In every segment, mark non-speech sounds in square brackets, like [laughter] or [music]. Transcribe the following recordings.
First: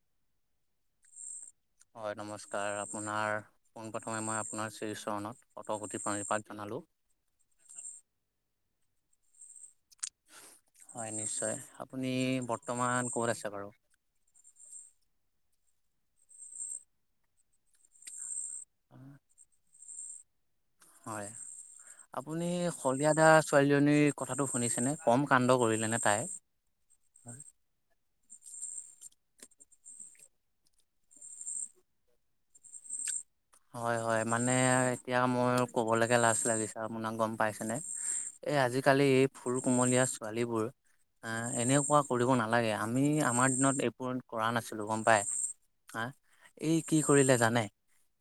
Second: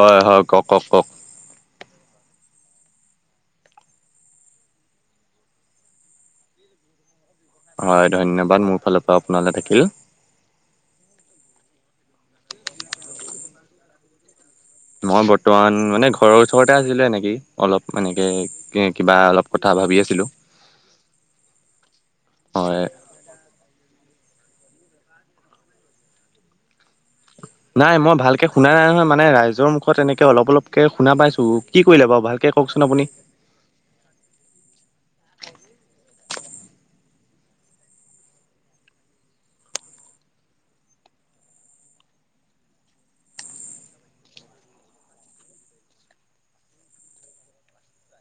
হয় হয় কওক কওক কওক। হয় নমস্কাৰ আপোনাৰ পোনপ্ৰথমে মই আপোনাৰ শ্ৰীচৰণত অটপতি প্ৰণীপাত জনালোঁ। [unintelligible] হয় ধন্যবাদ মোৰ ফালৰ পৰা আপোনালৈ থাকিল। হয় নিশ্চয় আপুনি বৰ্তমান ক'ত আছে বাৰু। মই বৰ্তমান মানে ঘৰৰ ওচৰতে আছিলো এনেকি অলপ এনেকে কিবা অলপ কথা ভাবি আছিলো। হয় আপুনি হয় শলিয়া দাৰ ছোৱালীজনী। কথাটো শুনিছেনেেকম কাণ্ড কৰিলে নে তাই। নাই মই ভালকে শুনা নাই নহয় মানে ৰাইজৰ মুখত এনেকে অলপ অলপকে শুনা পাইছো কি কৰিলে বাৰু ভালকে। কওকচোন আপুনি। হয় হয় মানে এতিয়া মোৰ ক'বলৈকে লাজ লাগিছে আপোনাক গম পাইছানে। এ আজিকালি এই ফুৰ কোমলীয়া ছোৱালীবোৰ। আহ এনেকুৱা কৰিব নালাগে আমি আমাৰ দিনত এইবোৰ কৰা নাছিলো গম পাই। হ এই কি কি কৰিলে জানে।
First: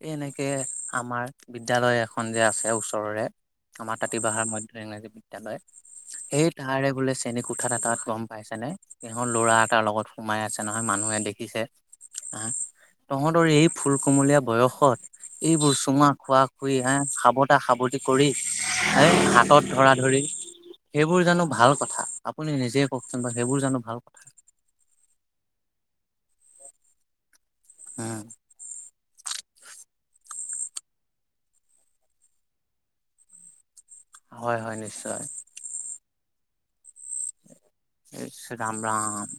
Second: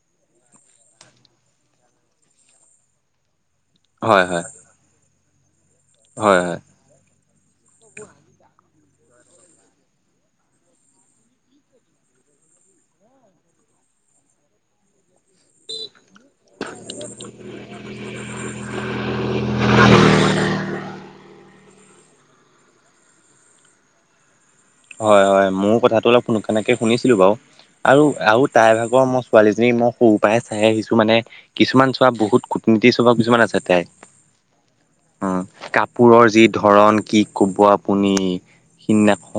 এই এনেকে আমাৰ বিদ্যালয় এখন যে আছে ওচৰৰে। আমাৰ কাতি হয় হয় বাহাৰ মধ্য ইংৰাজী বিদ্যালয়। হয় সেই হয় তাৰে বোলে চেনী কোঠা এটা তাত গম পাইছে নে। কিহ ল'ৰা এটাৰ লগত সোমাই আছে নহয় মানুহে দেখিছে। হ তহঁতৰ এই ফুল কমলীয়া বয়স। এইবোৰ চুমা খোৱা খুই হে সাৱতা সাৱটি কৰি এ হাতত ধৰা ধৰি। সেইবোৰ জানো ভাল কথা আপুনি নিজে কওকচোন বা সেইবোৰ জানো ভাল কথা। হয় হয় মোৰ কথাটো অলপ সোনানকে শুনিছিলো বাৰু আৰু উম আৰু তাইৰ ভাগৰ ম। ছোৱালীজনী মই সৰুৰ পৰাই চাই আহিছো মানে কিছুমান চোৱা বহুত কুটনীতি স্বভাৱ কিছুমান আছে তাইৰ। হয় হয় নিশ্চয়। অ' কাপোৰৰ যি ধৰণ কি কোবোৱা। ইছ ৰাম ৰাম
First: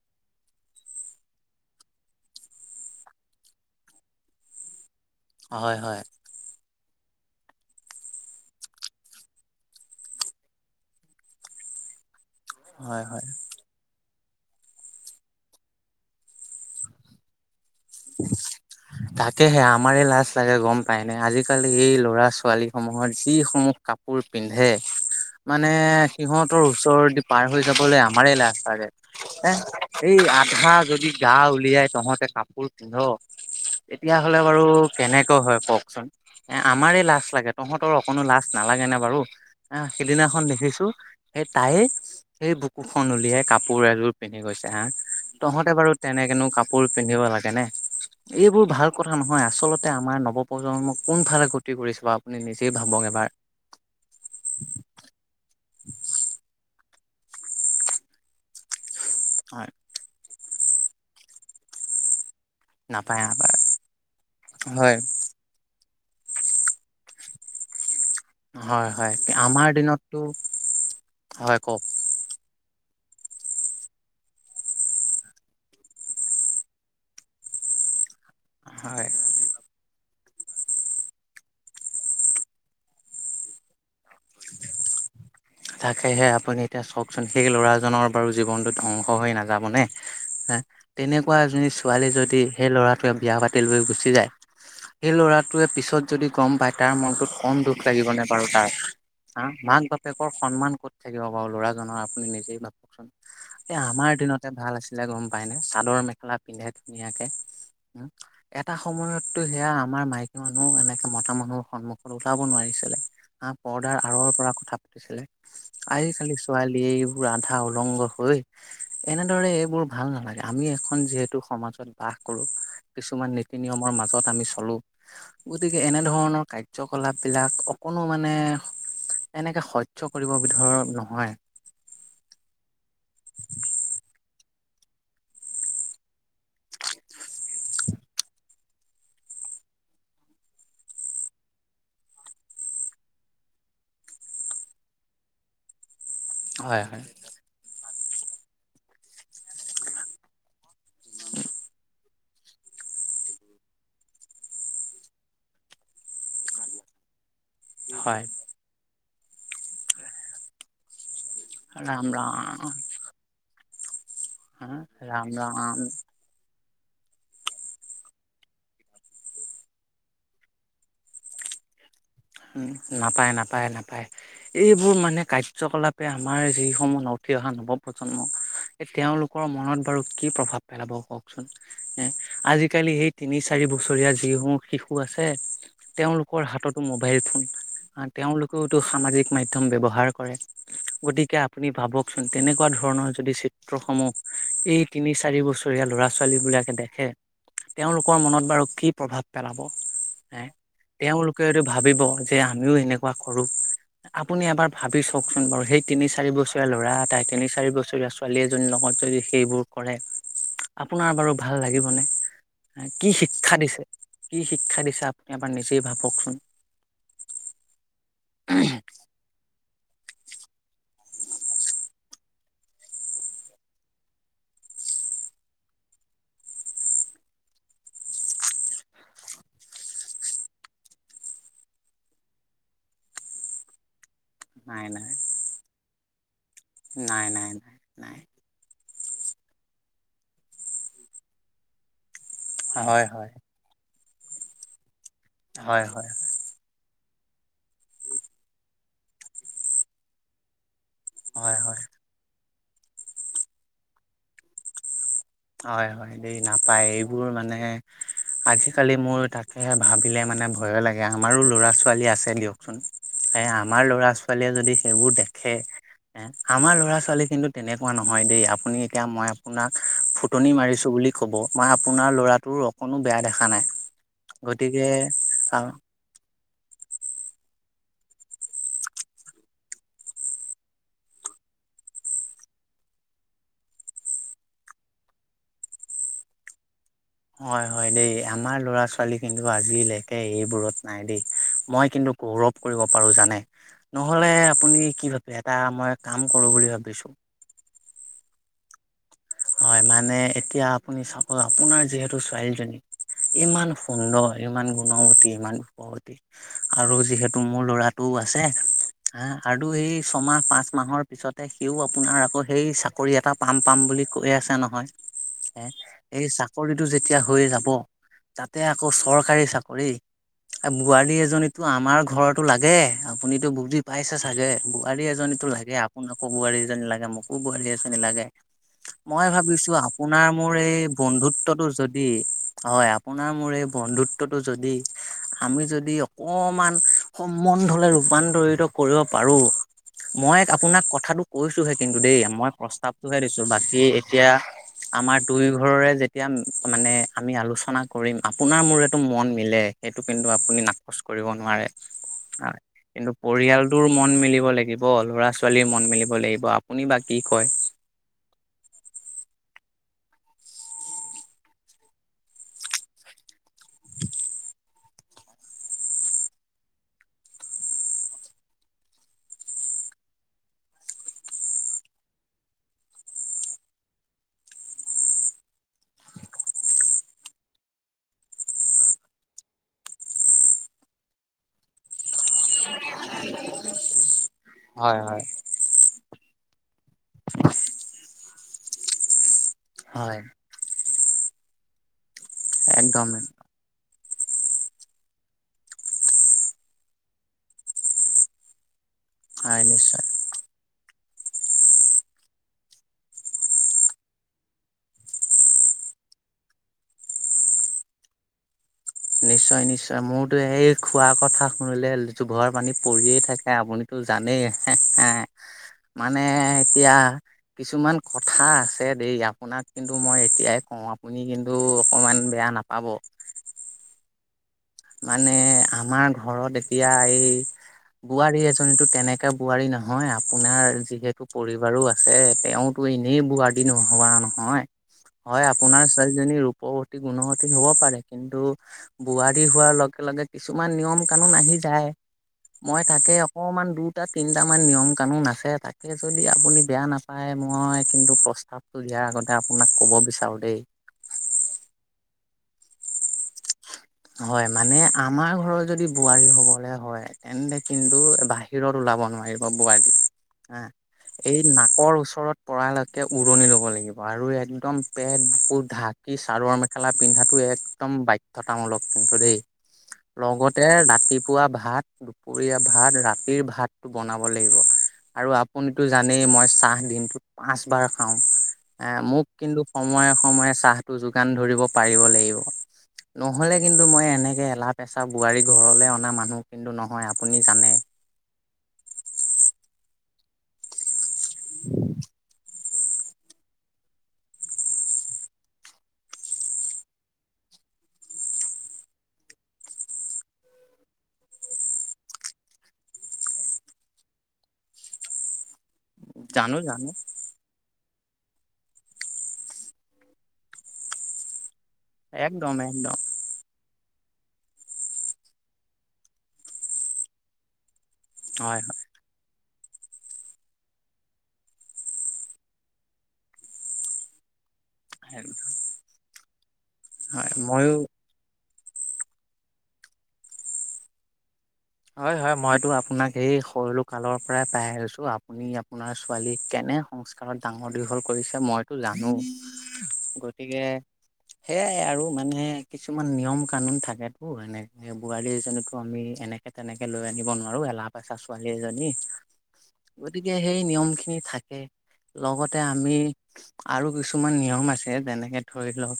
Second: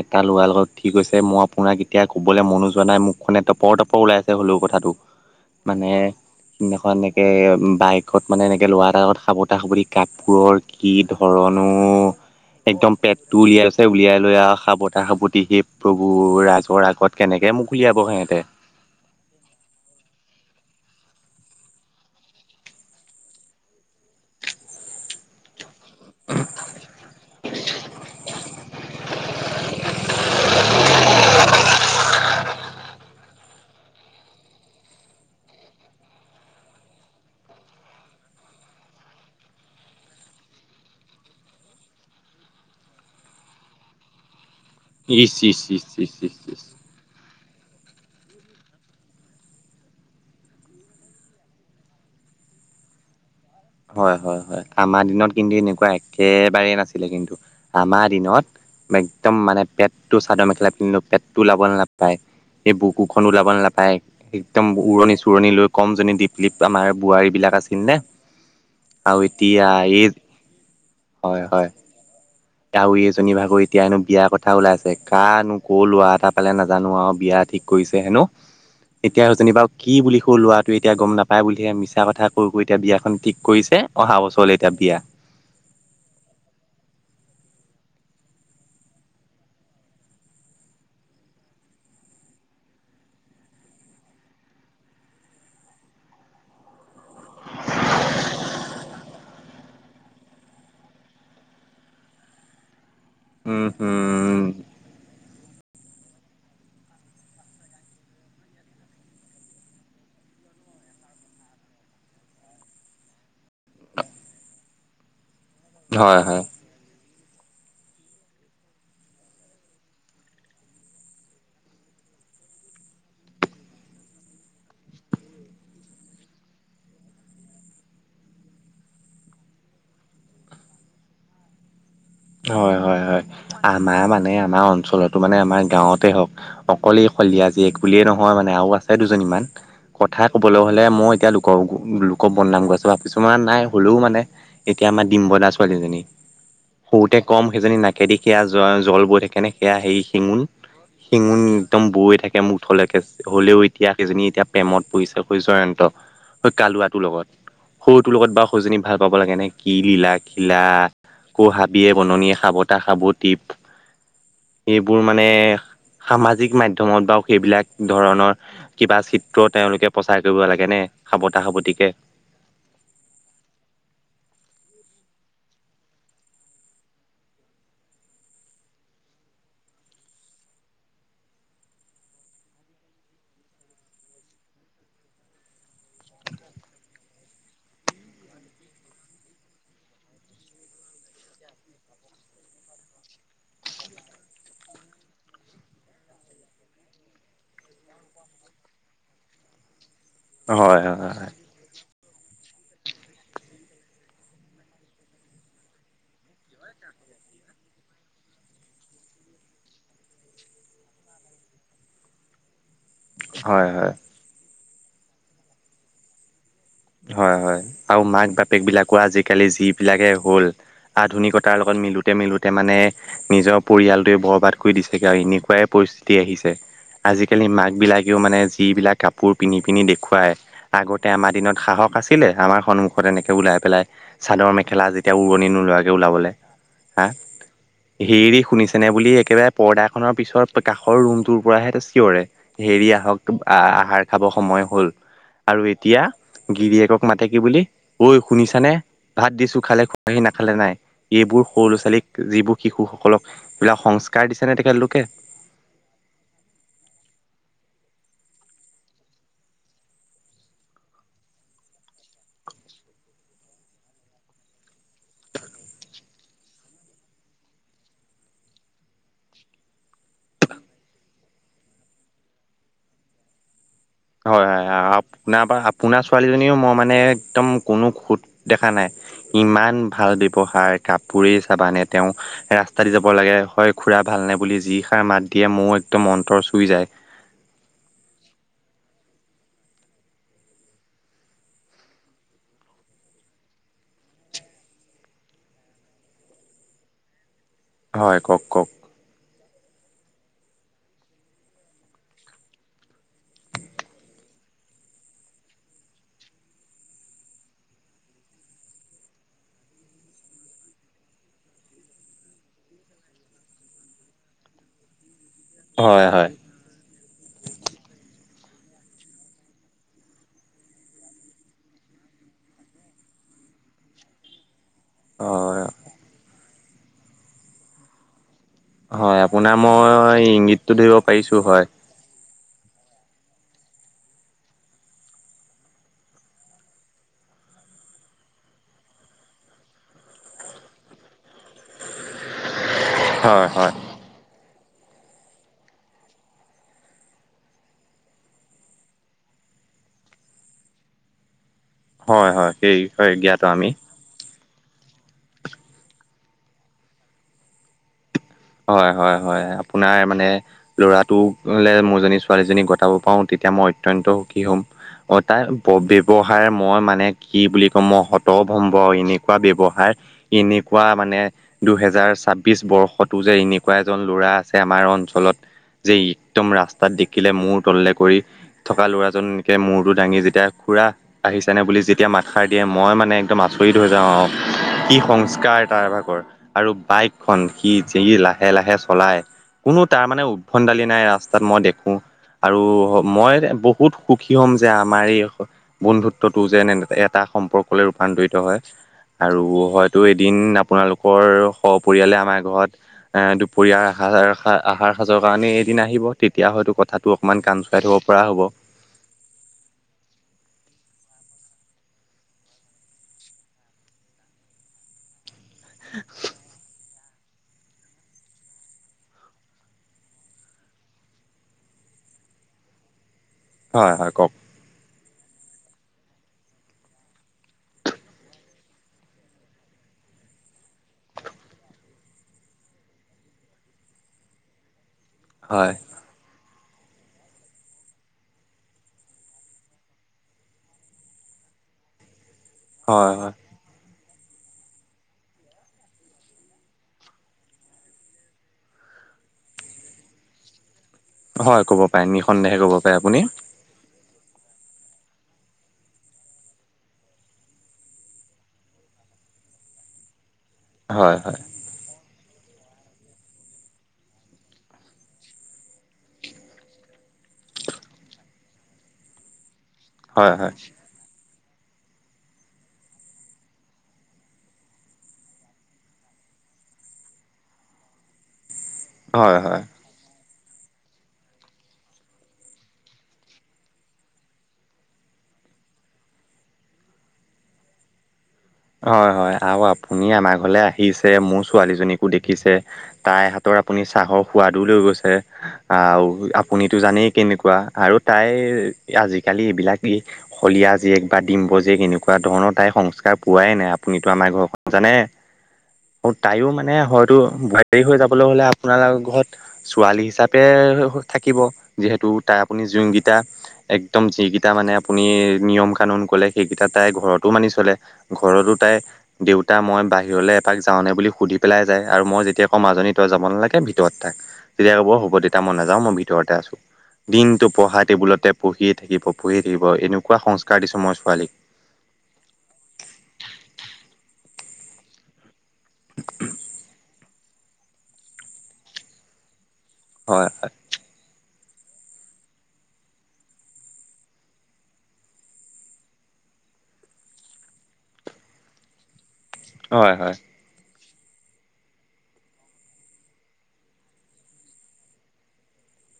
এটা ল'ৰা লগত উঠি গইছে মই আপোনাক এতিয়া কবলে মনো যোৱা নাই মুখখনে টপৰ টপৰ ওলাই আছে হ'লেও কথাটো হয় মানে হয় সিদিনাখন এক এ বাইকত মানে এনেকে লৰা এটা আগত সাৱটা সাৱটি কাপোৰৰ কি ধৰনো একদম হয় হয় পেটটো উলিয়াইছে উলিয়াইছে সাৱতা সাৱতি সেই প্ৰভুৰ ৰাজৰ আগত কেনেকে মোক উলিয়াব সিহঁতে তাকেহে আমাৰে লাজ লাগে গম এনে আজিকালি এই ল'ৰা ছোৱালী সমূহৰ যিসমূহ কাপোৰ পিন্ধে মানে মানে সিহঁতৰ ওচৰদি পাৰ হৈ যাবলৈ আমাৰে লাজ চাগে এ এই আঠ আধা যদি গা উলিয়াই তহঁতে কাপ অ এতিয়াহলে বাৰু কেনেকৈ হয় কওকচোন এ আমাৰে লাজ লাগে তহঁতৰ অকণো লাজ নালাগে নে বাৰু এ সিদিনাখন দেখিছো সেই তাইয়ে সেই বুকুখন উলিয়াই কাপোৰ এযোৰ পিন্ধি গৈছে হ ইচ ইচ তহঁতে ইচ বাৰু ইচ ইচ তেনেকেনো ইচ। কাপোৰ পিন্ধিব লাগে নে এইবোৰ ভাল কথা নহয় আচলতে আমাৰ নৱপ্ৰজন্মক কোনফালে গতি কৰিছে আপুনি নিজেই ভাবক এবাৰ হয় হয় হয় আমাৰ দিনত কিন্তু এনেকুৱা একেবাৰেই নাছিলে কিন্তু আমাৰ দিনত একদম মানে হয় পেটটো চাদৰ মেখেলা পিন্ধিলো পেটটো ওলাব নাপায় সেই বুকুখন ওলাব নাপায় একদম উৰণি চোৰণি লৈ কম জনী দীপলীপ আমাৰ বোৱাৰী বিলাক আছিল নে হয় হয় আৰু আমাৰ এতিয়া এই দিনততো হয় হয় কাউৰী এজনী ভাগৰি এতিয়ানো বিয়াৰ কথা ওলাই আছে কানো ক' লৰা এটা পালে নাজানো আৰু বিয়াত ঠিক কৰিছে হেনো হয় এতিয়া যেনিবাও কি বুলি ক' লৰাটো এতিয়া গম নাপাই বুলিহে মিছা কথা কৈ কৈ এতিয়া বিয়াখন ঠিক কৰিছে অহা বছৰলৈ এতিয়া দিয়া তাকেহে আপুনি এতিয়া চকচোন সেই ল'ৰাজনৰ বাৰু জীৱনটোত ধ্বংস হৈ নাযাব নে, তেনেকোৱা এজনী ছোৱালী যদি সেই লৰাটোৱে বিয়া পাতি লৈ গুচি যায় সেই ল'ৰাটোৱে পিছত যদি গম পায় তাৰ মনটোত কম দুখ লাগিবনে বাৰু তাৰ হ মাক বাপেকৰ সন্মান ক'ত থাকিব বাৰু ল'ৰাজনৰ আপুনি নিজেই ভাবকচোন উম এ আমাৰ হম দিনতে ভাল আছিলে গম পাই নে চাদৰ মেখেলা পিন্ধে ধুনীয়াকে উ এটা সময়তো সেয়া আমাৰ মাইকী মানুহ এনেকে মতা মানুহ সন্মুখত ওলাব নোৱাৰিছে পৰ্দাৰ আঁৰৰ পৰা কথা পাতিছিলে হয় আজিকালি হয়। ছোৱালীয়ে আধা উলংগ হৈ এনেদৰে এইবোৰ ভাল নালাগে আমি এখন যিহেতু সমাজত বাস কৰো কিছুমান নীতি নিয়মৰ মাজত আমি চলো গতিকে এনেধৰণৰ কাৰ্যকলাপ বিলাক কোনো মানে এনেকে সহ্য কৰিব বিধৰ নহয় হয় হয় হয় আমাৰ মানে আমাৰ অঞ্চলতো মানে আমাৰ গাঁৱতে হওক অকলে শলিয়া জীয়েক বুলিয়েই নহয় মানে আৰু আছে দুজনীমান কথা কবলৈ হলে মই এতিয়া লোক লোক বদনাম গৈ আছো কিছুমান নাই হলেও মানে এতিয়া এতিয়া আমা ডিম্বু দা ছোৱালীজনী হয় হয় সৰুতে কম সেইজনী না কেদিখেৰা জ জল বৈ থাকে নে সেয়া হেৰি শিঙোন শিঙুন একদম বৈ থাকে মুখলৈকে হলেও এতিয়া সেইজনী এতিয়া প্ৰেমত পৰিছেগৈ জয়ন্ত হৈ কালুৱাটোৰ লগত সৰুটোৰ হয় লগত বা সৰুজনী ভাল পাব লাগে নে কি লীলা খিলা অ হাবিয়ে ৰাম বননিয়ে ৰাম সাবতা সাবতি এইবোৰ মানে ৰাম ৰাম সামাজিক মা ধ্যমত বাও সেইবিলাক ধৰণৰ কিবা চিত্ৰ তেওঁলোকে প্ৰচাৰ কৰিব লাগে নে সাবতা সাবতিকে উম নাপায় নাপায় নাপায় এইবোৰ মানে কাৰ্যকলাপে আমাৰ যিসমূহ ন উঠি অহা নৱপ্ৰজন্ম এ তেওঁলোকৰ মনত বাৰু কি প্ৰভাৱ পেলাব কওকচোন এ আজিকালি সেই তিনি চাৰি বছৰীয়া যিসমূহ শিশু আছে তেওঁলোকৰ হাততো মো বাইল ফোন তেওঁলোকেতো সামাজিক মাধ্যম ব্যৱহাৰ কৰে। গতিকে আপুনি ভাবকচোন তেনেকোৱা ধৰণৰ যদি চিত্ৰসমূহ এই তিনি চাৰি বছৰীয়া ল'ৰা ছোৱালী বিলাকে দেখে তেওঁলোকৰ মনত বাৰু কি প্ৰভাৱ পেলাব। হে হয় হয় হয় তেওঁলোকে হয়টো ভাবিব যে আমিও এনেকোৱা কৰোঁ। আপুনি এবাৰ ভাবি চওকচোন বাৰু সেই তিনি চাৰি বছৰীয়া ল'ৰা এটাই তিনি চাৰি বছৰীয়া ছোৱালী এজনীৰ লগত যদি সেইবোৰ কৰে আপোনাৰ বাৰু ভাল লাগিবনে? কি শিক্ষা হয় দিছে হয় কি শিক্ষা দিছে আপুনি এবাৰ নিজেই ভাবকচোন। হয় হয় আৰু মাক বাপেক বিলাকো আজিকালি যি বিলাকে হ'ল আধুনিকতাৰ লগত মিলোঁতে মিলোঁতে মানে নিজৰ পৰিয়ালটোৱে বৰবাদ কৰি দিছেগে আৰু এনেকোৱাই পৰিস্থিতি আহিছে, আজিকালি মাক বিলাকেও মানে যিবিলাক কাপোৰ পিন্ধি পিনি দেখুৱায় আগতে আমাৰ দিনত সাহস আছিলে আমাৰ সন্মুখত এনেকে ওলাই পেলাই চাদৰ নাই মেখেলা নাই যেতিয়া উৰণি নোলোৱা কে ওলাবলে হা নাই নাই নাই নাই হেৰি শুনিছেনে বুলি একেবাৰে পৰ্দাখনৰ পিছত কাষৰ ৰুমটোৰ পৰাহে চিঞৰে হেৰি হয় আহক হয় আহ আহাৰ খাব সময় হ'ল। আৰু হয় এতিয়া হয় হয়। গিৰিয়েকক মাতে কি বুলি ঐ শুনিছানে ভাত দিছো খালে খুৱাহি নাখালে নাই। এইবোৰ হয় সৰু ল'ৰা হয় ছোৱালীক যিবোৰ শিশুসকলক এইবিলাক সংস্কাৰ দিছে নে তেখেতলোকে হয় হয় দেই নাপায় এইবোৰ মানে আজিকালি মোৰ তাকেহে ভাবিলে মানে ভয় লাগে আমাৰো ল'ৰা- ছোৱালী আছে দিয়কচোন। এ আমাৰ ল'ৰা -ছোৱালীয়ে যদি সেইবোৰ দেখে এ আমাৰ ল'ৰা ছোৱালী কিন্তু তেনেকুৱা নহয়। দেই আপুনি এতিয়া মই আপোনাক ফুট- ফুটনি মাৰিছো বুলি কব মই আপোনাৰ ল'ৰাটোৰ অকণো বেয়া দেখা নাই। হয় হয় গতিকে আপোনাৰ আপোনাৰ ছোৱালীজনীও মই মানে একদম কোনো খোট দেখা নাই ইমান ভাল ব্যৱহাৰ কাপোৰেই চাবানে তেওঁ ৰা- ৰাস্তা দি যাব লাগে হয় খুৰা ভালনে বুলি যি সাৰ মাত দিয়ে মইয়ো একদম মন্তৰ চুই যায়। হয় হয় দেই আমাৰ লৰা- ছোৱালী কিন্তু আজিলৈকে এইবোৰত নাই দেই মই কিন্তু, গৌৰৱ কৰিব পাৰো জানে নহলে আপুনি কি ভাবে এটা মই কাম কৰো বুলি ভাবিছোঁ। [inaudible] হয় কওক কওক। হয়, মানে এতিয়া আপুনি চাব আপোনাৰ যিহেতু ছোৱালীজনী ইমান সুন্দৰ, ইমান গুণৱতী, ইমান দুখৱতী, আৰু যিহেতু মোৰ ল'ৰাটো আছে। হ আৰু সেই ছমাহ পাঁচ মাহৰ পিছতে সিও আপোনাৰ আকৌ সেই চাকৰি এটা পাম পাম বুলি কৈ আছো নহয়, এ হয় এই হয় চাকৰিটো যে এতিয়া হৈ যাব তাতে আকৌ চৰকাৰী চাকৰি। বোৱাৰী এজনীতো আমাৰ ঘৰতো লাগে, আপুনিতো বুজি পাইছে চাগে। বোৱাৰী এজনীতো হয় লাগে আপোনাকো বোৱাৰী এজনী লাগে মোকো বোৱাৰী এজনী লাগে। হয় মই আপোনাৰ ভাবিছো মই আপোনাৰ মোৰ ইংগিতটো এই ধৰিব পাৰিছো হয় বন্ধুত্বটো যদি হয় আপোনাৰ মোৰ এই বন্ধুত্বটো যদি আমি যদি অকমান সম্বন্ধলৈ ৰূপান্তৰিত কৰিব পাৰোঁ। মই আপোনাক কথাটো কৈছোহে কিন্তু দেই মই প্ৰস্তাৱটোহে দিছো হয় হয় বাকী এতিয়া আমাৰ দুই ঘৰৰে যেতিয়া মানে আমি আলোচনা কৰিম আপোনাৰ মোৰেটো মন মিলে। সেইটো কিন্তু আপুনি নাকচ কৰিব নোৱাৰে হয় সেই কিন্তু বিষয়ে জ্ঞাত আমি পৰিয়ালটোৰ মন মিলিব লাগ- গিব লৰা ছোৱালীৰ মন মেলিব লাগিব আপুনি বা কি কয়। হয় হয় হয় আপোনাৰ মানে ল'ৰাটোলে মোৰজনী ছোৱালীজনীক গটাব পাওঁ তেতিয়া মই অত্যন্ত সুখী হ'ম। অ তাৰ ব্যৱহাৰ মই মানে কি বুলি কম মই সত ভম্ব এনেকুৱা ব্যৱহ- হাৰ এনেকুৱা মানে দুহেজাৰ ছাব্বিশ বৰ্ষত। টো যে এনেকুৱা এজন ল'ৰা আছে আমাৰ অঞ্চলত। যে একদম ৰাস্তাত দেখিলে মূৰ তললে কৰি, থকা ল'ৰাজন একে মূৰটো দাঙি যেতিয়া খুৰা আহিছে নে বুলি যেতিয়া মাতষাৰ দিয়ে মই মানে একদম আ- আচৰিত হৈ যাওঁ আৰু কি হয় হয় সংস্কাৰ টাৰভাগৰ আৰু বাইকখন সি- যি লাহে লাহে চলাই কোনো তাৰ হয় মানে উদ্ভন দালি নাই ৰাস্তাত মই দেখো। আৰু একদম মই বহুত সুখী হ'ম যে আমাৰ এই- বন্ধুত্বটো যেন এটা সম্পৰ্কলৈ ৰূপান্তৰিত হয়। আৰু হয় হয়তো নিশ্চয় এদিন আপোনালোকৰ সপৰিয়ালে আমাৰ ঘৰত। এ দুপৰীয়াৰ আহাৰ আহাৰ সাজৰ কাৰণে এদিন আহিব তেতিয়া হয়তো কথাটো অকমান কাণচোৱাই - থব পৰা হ'ব। নিশ্চয় নিশ্চয় মোৰতো এই খোৱা কথা শুনিলে লোভৰ পানী পৰিয়ে থাকে আপুনিতো- জানেই হেহ হেহ মানে এতিয়া কিছুমান কথা আছে দেই আপোনাক কিন্তু মই এতিয়াই কওঁ আপুনি কিন্তু অকমান বেয়া নাপাব। হয় হয় কওক। মানে আমাৰ ঘৰত এতিয়া এই বোৱাৰী এজনীতো তেনেকে বোৱাৰী নহয় আপোনাৰ যিহেতু পৰিবাৰো আছে তেওঁতো এনেই বোৱাৰী নোহোৱা নহয়। হয় আপোনাৰ ছোৱালীজনী ৰূপৱতী, গুণগতী হব পাৰে কিন্তু বোৱাৰ- ৰী হোৱাৰ লগে লগে কিছুমান নিয়ম কানুন আহি যায়, মই হয় তাকে হয় অকমান দূৰ- দুটা তিনিটামান নিয়ম কানুন আছে তাকে যদি আপুনি বেয়া নাপায় মই কিন্তু প্ৰস্তাৱটো দিয়া আগতে আপোনাক ক'ব বিচাৰো দেই। হয় ক'ব পাৰে নিঃসন্দেহে ক'ব পাৰে আপুনি। হয় মানে আমাৰ ঘৰৰত যদি বোৱাৰী হবলে হয় তেন্তে কিন্তু বাহিৰত ওলাই যাব নোৱাৰিব বোৱাৰী হা হয় এই হয় নাকৰ ওচৰত পৰালৈকে উৰণি ল'ব লাগিব আৰু একদম পেট, বুকুৰ ঢাকি চাৰৰ মেখেলা পিন্ধাটো একদম বাধ্যতামূলক। কিন্তু দেই হয় হয় লগতে ৰাতিপুৱা ভাত দুপৰীয়া ভাত, ৰাতিৰ ভাতটো বনাব লাগিব। আৰু আপুনিতো জানেই মই চাহ দিনটো পাঁচবাৰ খাওঁ। এ মোক হয় কিন্তু হয় সময়ে-সময়ে চাহটো যোগান ধৰিব পাৰিব লাগিব। [unintelligible] নহ'লে কিন্তু মই এনেকে এলাহ-পেচাহ বোৱাৰী ঘৰলৈ অনা মানুহ কিন্তু নহয় আপুনি জানে। [inaudible] হয়-হয় আৰু আপুনি আমাৰ ঘৰলে আহিছে মোৰ ছোৱালীজনীকো দেখিছে। তাই হাতৰ আপুনি চাহৰ সোৱাদো লৈ গৈছে আহ আপুনিতো জানেই কেনেকুৱা। আৰু তাইৰ আজিকালি এইবিলাক শলিয়া জীয়েক বা ডিম্ব জীয়েক এনেকুৱা ধৰণৰ তাইপ সংস্কাৰ পোৱাই নাই আপুনিতো আমাৰ ঘৰখন জানে আৰু তাইও জানো মানে জানো হয়তো বোৱাৰী হৈ যাব। কবলৈ গ'লে লে আপোনালৰ ঘৰত ছোৱালী হিচাপে থাকিব। যিহেতু তাৰ একদম আপুনি একদম যোনকেইটা একদম যিকেইটা মানে আপুনি নিয়ম কানুন কলে সেইকেইটা তাই ঘৰতো মানি চলে। ঘৰতো হয় তাই দেউ- তা মই বাহিৰলৈ এপাক যাওঁনে বুলি সুধি পেলাই যায় আৰু মই যেতিয়া আকৌ মাজনী তই যাব নালাগে ভিতৰত থাক। তেতিয়া ক'ব হ'ব হয় দেউতা মই নাযাওঁ মই ভিতৰতে আছো হয় দিনটো ময়ো পঢ়া টেবুলতে পঢ়ি থাকিব পঢ়ি থাকিব এনেকুৱা সংস্কাৰ দিছোঁ মই ছোৱালীক। হয় হয় মইতো আপোনাক সেই সৰু কালৰ পৰাই পাই আহিছো আপুনি আপোনাৰ ছোৱালী কেনে কেনে সংস্কাৰত ডাঙৰ দীঘল কৰিছে মইতো জানো হয় গতিকে সেয়াই আৰু মানে কিছুমান নিয়ম কানুন থাকো এনেকে বোৱাৰী এজনীতো আমি এনেকে তেনেকে লৈ আনিব নোৱাৰো এলাহ পেচাহ ছোৱালী এজনী হয় হয় হয় গতিকে সেই নিয়মখি- থাকে। লগতে আমি আৰু কিছুমান নিয়ম আছে যেনেকে ধৰি লওক,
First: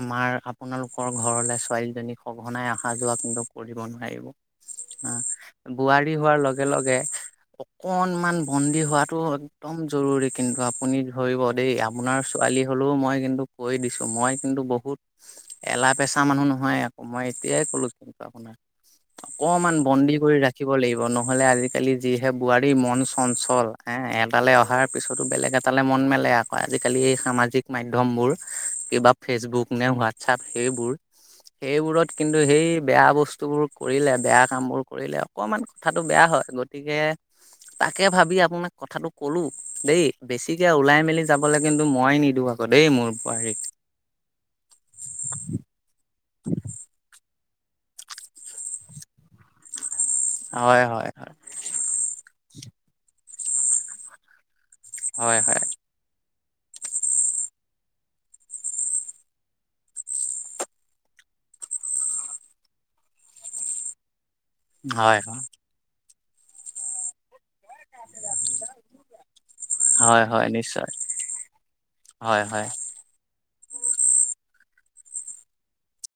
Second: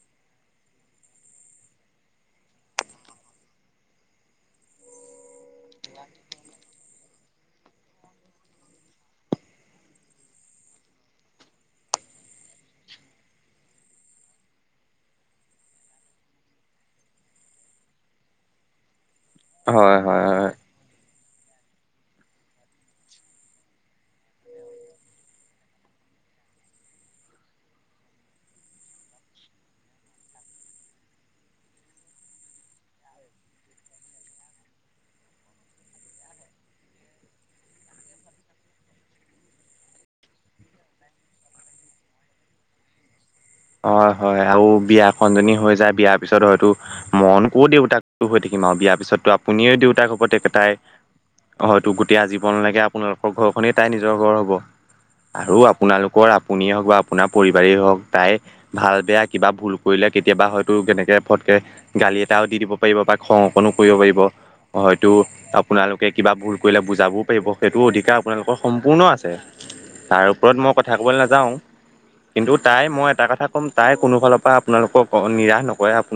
আমাৰ আপোনালোকৰ ঘৰলৈ ছোৱালীজনীক সঘনাই অহা যোৱা কিন্তু কৰিব নোৱাৰিব। আ বোৱাৰী হোৱাৰ লগে লগে অকনমান বন্দী হোৱাটো একদম জৰুৰী কিন্তু আপুনি ধৰিব দেই আপোনাৰ ছোৱালী হ'লেও মই কিন্তু কৈ দিছো মই কিন্তু বহুত এলাহ পেচাহ মানুহ নহয় আকৌ মই তেতিয়াই কলো আপোনাক অকনমান হয় বন্দী কৰি হয় ৰাখিব লাগিব ন নহলে আজিকালি যিহে বোৱাৰী মন চঞ্চল এ এটালৈ অহাৰ পিছতো বেলেগ এটালে মন মেলে আকৌ আজিকালি এই সামাজিক মাধ্যমবোৰ কিবা ফেচবুক নে হোৱাটছপ সেইবোৰ সেইবোৰত কিন্তু সেই বেয়া বস্তুবোৰ কৰিলে বেয়া কামবোৰ কৰিলে অকনমান কথাটো বেয়া হয় গতিকে তাকে ভাবি আপোনাক কথাটো কলো দেই বেছিকে ওলাই মেলি যাবলৈ কিন্তু মই নিদো আৰু আকৌ দেই মোৰ বোৱাৰীক হয়-হয় আৰু বিয়াখনজনী হৈ যায় বিয়াৰ পিছত হয়তো মইনো ক'ত দেউতাকটো হৈ থাকিম আৰু বিয়াৰ পিছতো আপুনিয়ে দেউতাক প্ৰতেকে তাই হয় হয় হয় হয়তো গোটেই আজীৱনলৈকে আপোনালোকৰ ঘৰখনে তাই নিজৰ ঘৰ হব হয় আৰু আপোনালোকৰ আপুনিয়ে হওক বা আপোনাৰ পৰিবাৰেই হওক তাই ভাল বেয়া কিবা ভুল কৰিলে কেতিয়াবা হয়তো কেনেকে ফটকে গালি এটাও দি দিব পাৰিব বা খং অকণো কৰিব পাৰিব হয়তো হয় হয় আপোনালোকে কিবা ভুল কৰিলে বুজাবও পাৰিব সেইটো অধিকাৰ আপোনালোকৰ সম্পূৰ্ণ আছে হয় তাৰ হয় ওপৰত মই নিশ্চয় কথা ক'বলৈ নাযাওঁ হয় কিন্তু হয় তাই মই এটা কথা ক'ম তাই কোনোফালৰ পৰা আপোনালোকক নিৰাশ নকৰে